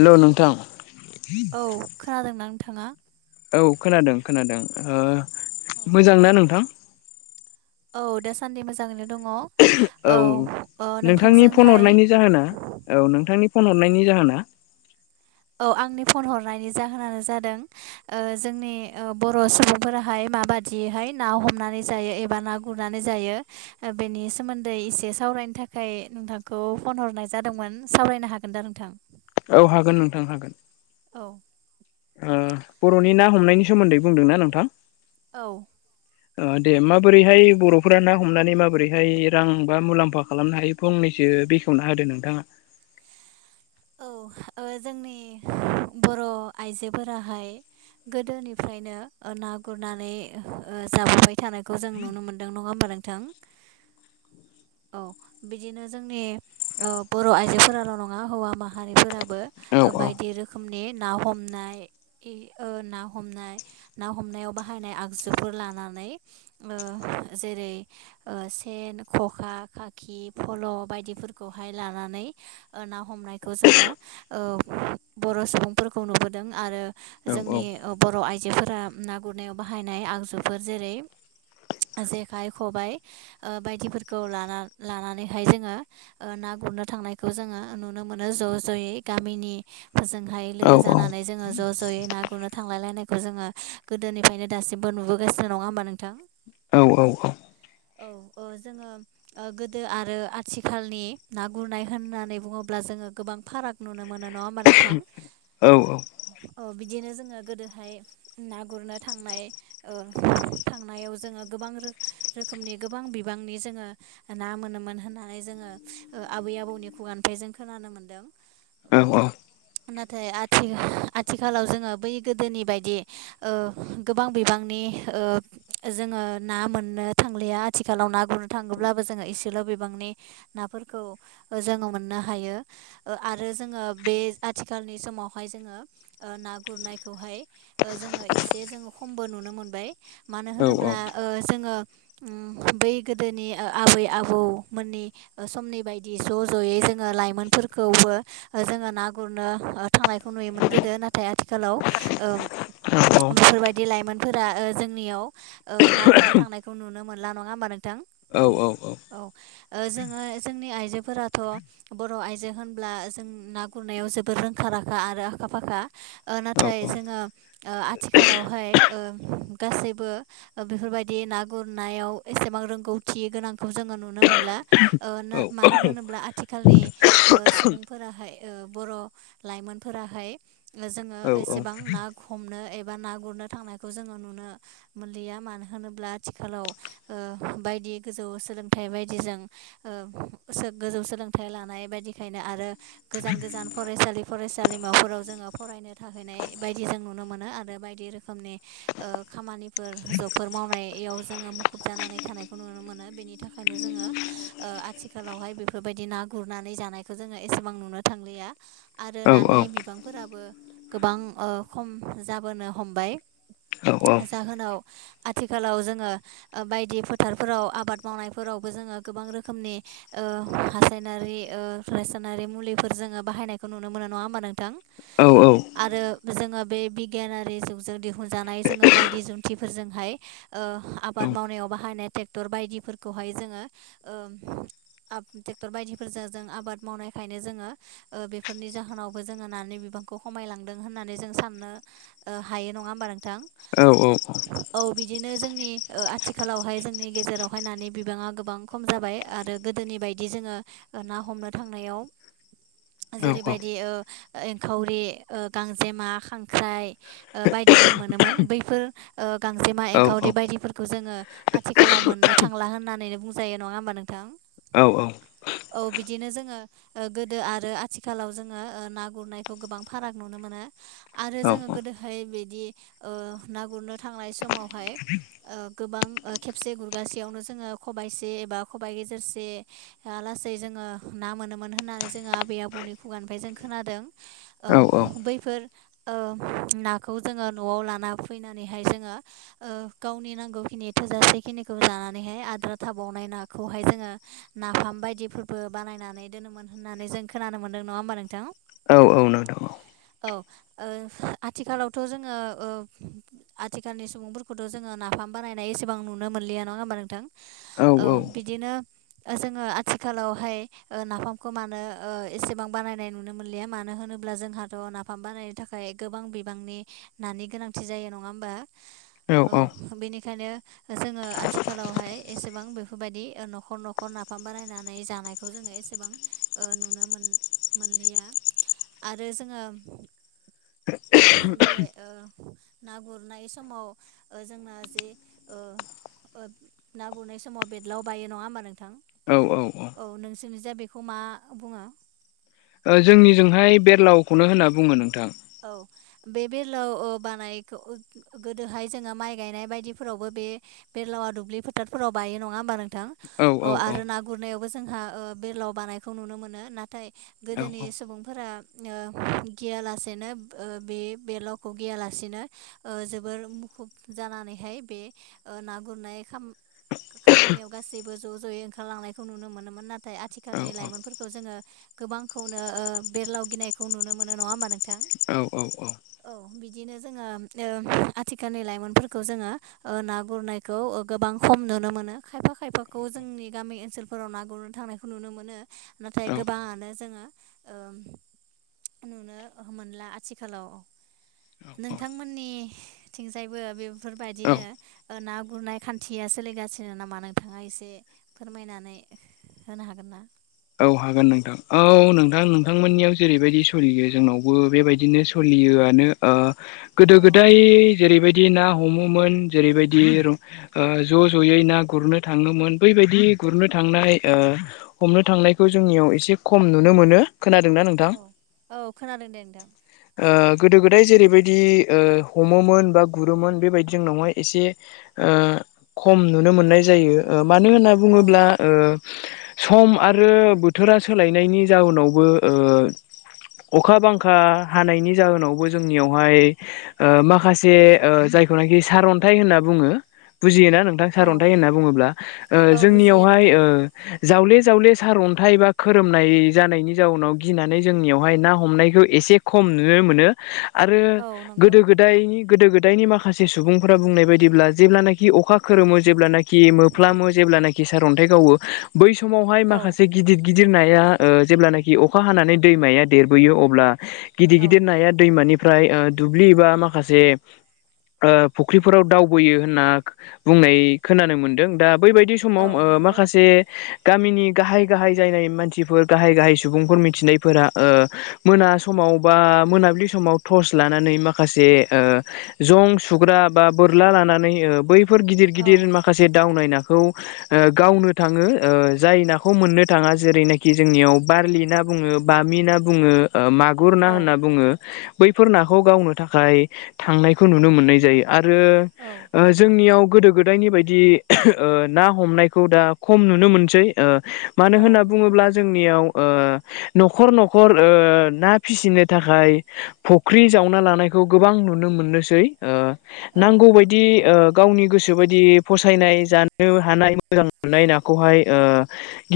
हेल' नोंथां औ खोनादोंना नोंथाङा औ खोनादों खोनादों ओ मोजांना नोंथां औ दा सानदि मोजाङैनो दङ औ औ ओ नोंथांनि फन नोंथांजोंहाय हरनायनि जाहोना औ नोंथांनि फन हरनायनि जाहोना औ आंनि फन हरनायनि जाहोनानो जादों ओ जोंनि ओ बर' सुबुंफोराहाय मा बादियैहाय ना हमनानै जायो एबा ना गुरनानै जायो बेनि सोमोन्दै एसे साव सावरायनो थाखाय नोंथांखौ फन हरनाय जादोंमोन सावरायनो हागोन दा नोंथां औ हागोन नोंथां हागोन औ ओ बर'नि ना हमनायनि सोमोन्दै बुंदोंना नोंथां औ ओ दे माबोरैहाय बर'फोरा ना हमनानै माबोरैहाय रां बा मुलाम्फा खालामनो हायो फंनै सो बेखेवना होदो नोंथाङा औ ओ जोंनि बर' आइजोफोराहाय गोदोनिफ्रायनो ना गुरनानै जाबोबाय थानायखौ जों नुनो मोनदों नङा होमबा नोंथां औ बिदिनो जोंनि बर' आइजोफोराल' नङा हौवा माहारिफोराबो औ औ बायदि रोखोमनि ना हमनाय ना हमनाय ना हमनायाव बाहायनाय आगजुफोर लाना- नै ओ जेरै ओ सेन खखा खाखि फल बायदिफोरखौहाय लानानै ना हमनाय खौ जोङो बर' सुबुंफोरखौ नुबोदों आरो औ जोंनि बर' आइ- जोफोरा ना गुरनायाव बाहायनाय आगजुफोर जेरै जेखाइ खबाय बायदिफोरखौ लाना लानानैहाय जोङो ना गुरनो थांनायखौ जोङो नुनो मोनो ज' ज'यै गामिनि फोरजोंहाय औ लोगो जानानै जोङो ज' ज'यै ना गुरनो थांलायलायनाय बेखौ जोङो गोदोनिफ्रायनो दासिमबो नुबोगासिनो नङा होमबा नोंथां औ औ औ औ औ जोङो गोदो आरो आथिखालनि ना गुरनाय होननानै बुङो- ब्ला जोङो गोबां फाराग नुनो मोनो नङा होमा नोंथां औ औ बि दिनो जोङो गोदोहाय ना गुरनो थांनाय थांनायाव जोङो गोबां रो- खोमनि गोबां बिबांनि जोङो ना मोनोमोन होननानै जोङो आबै आबौनि खुगानिफ्राय जों खोनानो मोन्दों औ औ नाथाय आथि आथिखालाव जोङो बै गोदोनि बायदि गोबां बिबांनि ओ जोङो ना मोननो थांलिया आथिखालाव ना गुरनो थाङोब्लाबो जोङो एसेल' बिबां- नि नाफोरखौ जोङो मोननो हायो आरो जोङो बे आथिखालनि समावहाय जोङो ना गुरनायखौहाय जोङो इसे जो खमबो नुनो मोनबाय मानो होनोब्ला जोङो बै गोदोनि आबै आबौमोननि समनि बायदि ज' ज'यै जों ङो लाइमोनफोरखौबो जोङो ना गुरनो थांनायखौ नुयोमोन गोदो नाथाय आथिखालाव ओम बेफोरबायदि लाइमोनफोरा जोंनियाव ना गुरनो थांनायखौ नुनो मोनला नङा होमबा नोंथां औ औ औ औ जोङो जोंनि आइजोफोराथ' बर' आइजो होनब्ला जों ना गुरनायाव जोबोर रोंखा राखा आरो आखा फाखा नाथाय जोङो ओ आथिखालावहाय ओ गसैबो बेफोरबायदि ना गुरना- याव एसेबां रोंगौथि गोनांखौ जोङो नुनो मोनला मानो होनोब्ला आथि- खालनि सुबुंफोराहाय बर' लाइमोनफोराहाय जोङो एसेबां ना हमनो एबा ना गुरनो थांनायखौ जोङो नुनो मोनलिया मानो होनोब्ला आथिखाल आव ओ बायदि गोजौ सोलोंथाइ बायदिजों गोजौ सोलों- थाइ लानाय बायदिखायनो आरो गोजान गोजान फरायसालि फरायसालिमाफोराव जोङो फरायनो थाहैनाय बायदि जों नुनो मोनो आरो बायदि रोखोमनि खामानिफोर जबफोर मावनायाव जों ङो मुखुब जानानै थानायखौ नुनो मोनो बेनि थाखायनो जोङो आथिखालावहाय बेफोरबायदि ना गुरनानै जानायखौ जोङो एसेबां नुनो थांलिया आरो नानि बिबांफोराबो गोबां ओ खम जाबोनो हमबाय औ जाहोनाव आथिखालाव जोङो बायदि फोथारफोराव आबाद मावनायफोरावबो जोङो गोबां रोखनि हासा- र रासायनारि मुलिफोर जोङो बाहायनायखौ नुनो मोनो नङा होनबा नोंथां औ औ आरो जोङो बे बिगियानारि जुगजों दिहुनजानाय जोङो बायदि जुन्थिफोरजोंहाय ओ औ आबाद मावनायाव बाहायनाय टेक्टर बायदिफोरखौहाय जोङो ओ [unintelligible] [inaudible] टर बायदिफोरजों जों आबाद मावनायखायनो जोङो ओ बेफोरनि जाहोनावबो जोङो नानि बिबांखौ खमायलाङो थांदों होननानै जों साननो हायो नङा होमबा नोंथां? औ औ औ बिदिनो जोंनि ओ आथिखालावहाय जोंनि गेजेरावहाय नानि बिबाङा गोबां खम जाबाय। आरो गोदोनि बायदि जोङो ना हमनो थांनायाव जेरैबायदि ओ एंखावरि ओ गांजेमा खांख्राइ बायदि बायदिफोर मोनोमोन बैफोर ओ गांजेमा एंखावरि बायदिफोरखौ जोङो आथिखालाव मोननो थांला। ना होननानैनो बुंजायो नङा होमबा नोंथां? औ औ [inaudible] औ बिदिनो जोङो ओ गोदो आरो आथिखालाव जोङो ओ ना गुरनायखौ गोबां फाराग नुनो मोनो। आरो जोङो गोदोहाय बिदि ओ ना गुरनो थांनाय समावहाय ओ गोबां ओ खेबसे गुरगासेयावनो जोङो खबाइसे एबा खबाइ गेजेरसे हालासै जोङो ना मोनोमोन होननानै जोङो आबै आबौनि खुगानिफ्राय जों खोनादों औ। बैफोर ओ नाखौ जोङो न'आव लाना फैनानैहाय जोङो ओ गावनि नांगौखिनि थोजासेखिनिखौ जानानैहाय आद्रा थाबावनाय नाखौहाय जोङो नाफाम बायदिफोरबो बानायनानै दोनोमोन होननानै जों खोनानो मोनदों नङा होमबा नोंथां? औ नोंथां। [inaudible] औ ओ आथिखालावथ' जोङो ओ आथिखालनि सुबुंफोरखौथ' जोङो ना फाम बानायनाय एसेबां नुनो मोनलिया नङा होमबा नोंथां औ बिदिनो जोङो आथिखालावहाय ओ नाफामखौ मानो ओ एसेबां बानायनाय नुनो मोनलिया मानो होनो अब्ला जोंहाथ' नाफाम बानायनो थाखाय गोबां बिबांनि नानि गोनांथि जायो नङा होमबा? औ बेनिखायनो जोङो आथिखालावहाय एसेबां बेफोरबायदि न'खर न'खर खर नाफाम बानायनानै जानायखौ जोङो एसेबां ओ नुनो मोन मोनलिया। आरो जोङो [inaudible] बे ओ ना गुरनाय समाव जोंना जे ओ ओं ना गुरनाय समाव बेदलाव बायो नङा होमबा नों थां औ नोंसोरनि जा बेखौ मा बुङो? ओ जोंनिजोंहाय बेदलावखौनो होनना बुङो नोंथां। औ बे बेदलाव ओ बानायखौ गोदोहाय जोङो माइ गायनाय बायदिफोरावबो बे बेदलावा दुब्लि फोथारफोराव बायो नङा हबा नोंथां? औ आरो ना गुरनायाव बो जोंहा ओ बेदलाव बांनायखौ नुनो मोनो नाथाय गोदोनि औ सुबुंफोरा ओ गियालासे नो बे बेदलावखौ गियालासेनो जोबोर मुखुब जानानैहाय बे ओ ना गुरनाय खाम खामानियाव गासैबो ज' ज'यै ओंखारलांनायखौ नुनो मोनोमोन नाथाय औ आथिखालनि लाइमोनफोरखौ जोङो गोबांखौनो ओ बेदलाव गिनायखौ नुनो मोनो नङा होमा नों औ औ औ बिदिनो जोङो ओ आथिखालनि लाइमोनफोरखौ जोङो ओ ना गुरनायखौ खौ गोबां खम नुनो मोनो खायफा खायफाखौ जोंनि गामि ओनसोलफोराव ना गुरनो थांनायखौ नुनो मोनो। नाथाय गोबाङानो जोङो ओ नुनो ओह मोनला आथिखालाव। औ नोंथांमोननिथिंजायबो औ औ बेफोरबायाददिनो ना गुरनाय खान्थिया सोलिगासिनो नामा नोंथाङा एसे फोरमायनानै होनो हागोन ना? औ हागोन नोंथां औ नोंथां नोंथांमोननियाव जेरैबायदि सलियो जोंनावबो बेबायदिनो सलियो। योआनो ओ गोदो औ गोदाय जेरैबायदि ना हमोमोन जेरैबायदि ज' ज'यै ना गुरनो थाङोमोन बैबायदि बायायदि गुरनो थांनाय ओ हमनो थांनायखौ जोंनियाव एसे खम नुनो मोनो खोनादोंना नोंथां औ औ खोनादों दे नोंथां ओ गोदो गोदाय जेरैबायदि ओ हमोमोन बा गुरोमोन बेबायदि जोंनावहाय एसे ओ खम नुनो मोननाय जायो ओ मानो होनना औ बुङोब्ला ओ सम आरो बोथोरा सोलायनायनि जाउोनावबो ओ अखा बांखा हानायनि जाहोनावबो जोंनियावहाय ओ माखासे ओ ना सारन्थाइ होनना बुङो बुजियोना नोंथां औ सारअन्थाइ होनना बुङोब्ला ओ औ बुजियो जोंनियावहाय नोंथां ओ जावले जावले सारअन्थाइ बा खोरोमनाय जानायनि जाउनाव गिनानै जोंनियावहाय ना हमनायखौ एसे खम नुयो मोनो आरो औ नंगौ गोदो गोदायनि गोदो दायनि माखासे सुबुंफोरा बुंनाय बायदिब्ला जेब्लानाखि अखा खोरोमो जेब्लानाखि मोफ्लामो जेब्लानाखि सार अन्थाइ गावो बै समावहाय औ माखास गिदिर नाया ओ जेब्लनाखि अखा हानानै दैमाया देरबोयो अब्ला गिदिर औ गिदिर नाया दै मानिफ्राय ओ दुब्लि बा माखासे ओ फुख्रिफोराव दावबोयो होनना बुंनाय खोनानो मोनदों दा बैबायदि समाव ओ औ नंगौ माखासे गामिनि गाहाय गाहाय जायनाय मानसिफोर गाहाय गाहाय सुबुंफोर मिथिनायफोरा ओ मोना समाव बा मोनाबिलि समाव टस लानानै माखासे ओ जं सुग्रा बा बोरला लानानै बैफोर गिदिर गिदिर औ माखासे दावनाय नाखौ ओ गावनो थाङो जाय ना खौ मोननो थाङा जेरैनाखि जोंनियाव बारलि ना बुङो बामि ना बुङो मागुर ना औ होनना बुङो बैफोर नाखौ गावनो थाखाय थांनायखौ नुनो मोननाय जायो आरो औ जोंनियाव गो गोदो गोदायनि बायदि ना हमनायखौ दा खम नुनो मोनसै ओ मानो औ होनना नंगौ बुङोब्ला जोंनियाव ओ न'खर न'खर ओ ना फिसिनो थाखाय फुख्रि जावना लानायखौ गोबां नु नो मोननोसै ओ औ नांगौ बायदि ओ गावनि गोसो बायदि फसायनाय जानो हानाय मोजां मोननाय नाखौहाय ओ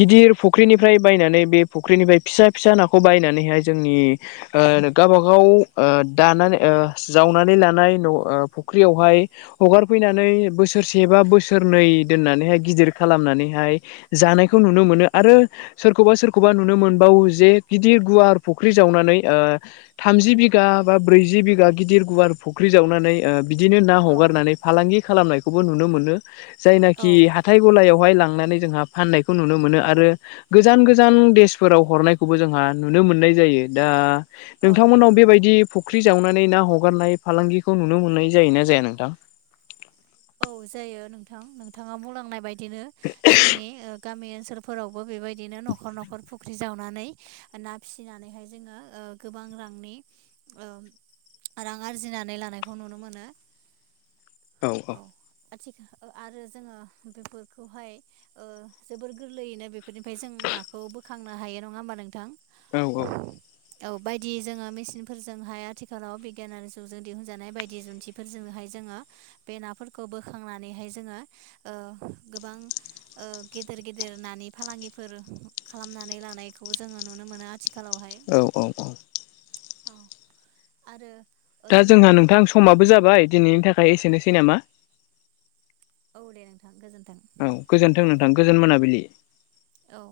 गिदिर फुख्रिनिफ्राय बायनानै बे फुख्रिनिफ्राय फिसा फिसा नाखौ बायनानैहाय जोंनि ओ गावबा गाव ओ दानानै ओ जावनानै लानाय न' फुख्रियावहाय हगारफैनानै बोसोरसे बा बोसोरनै दोननानैहाय गिदिर खालामनानैहाय जानायखौ नुनो मोनो आरो सोरखौबा सोरखौबा नुनो मोनबावो जे गिदिर गुवार फुख्रि जावनानै नै ओ थामजि बिगा बा ब्रैजि बिगा गिदिर गुवार फुख्रि जावनानै बिदिनो ना औ हगारनानै फालांगि खालामनायखौबो नुनो मोनो जायनाखि औ हाथाय गलायाव बहाय लांनानै जोंहा फाननायखौ नुनो मोनो आरो गोजान गोजान देशफोराव हरनायखौबो जोंहा नुनो मोननाय जायो दा औ नोंथांमोननाव बेबायदि फख्रि जावनानै ना हगारनाय फालांगिखौ नुनो मोननाय जायोना जाया नोंथां औ जायो नोंथां नोंथाङा बुंलांनाय बायदिनो जोंनि गामि सोरफोरावबो बेबायदिनो न'खर न'खर फुख्रि जावनानै ना फिसिनानैहाय जोङो गोबां रांनि ओ रां आरजिनानै लानायखौ नुनो मोनो औ औ आथिखाल आरो जोङो बेफोरखौहाय ओ जोबोर गोरलैयैनो बे बेफोरनिफ्राय जों नाखौ बोखांनो हायो नङा होमबा नोंथां औ औ औ बायदि जोङो मेसिनफोरजोंहाय आथिखालाव बिगियानारि जुगजों दिहुनजानाय बायदि जुन्थिफोरजोंहाय जोङो बे नाफोरखौ बोखांनानैहाय जोङो गोबां गेदेर गेदेर नानि फालांगिफोर खालामनानै लानायखौ जोङो नुनो मोनो आथिखा औ औ औ औ आरो दा जोङो जोंहा नोंथां समाबो जाबाय दिनैनि थाखाय एसेनोसै नामा औ दे नोंथां गोजोन औ गोजोन्थों नोंथां गोजोन मोनाबिलि औ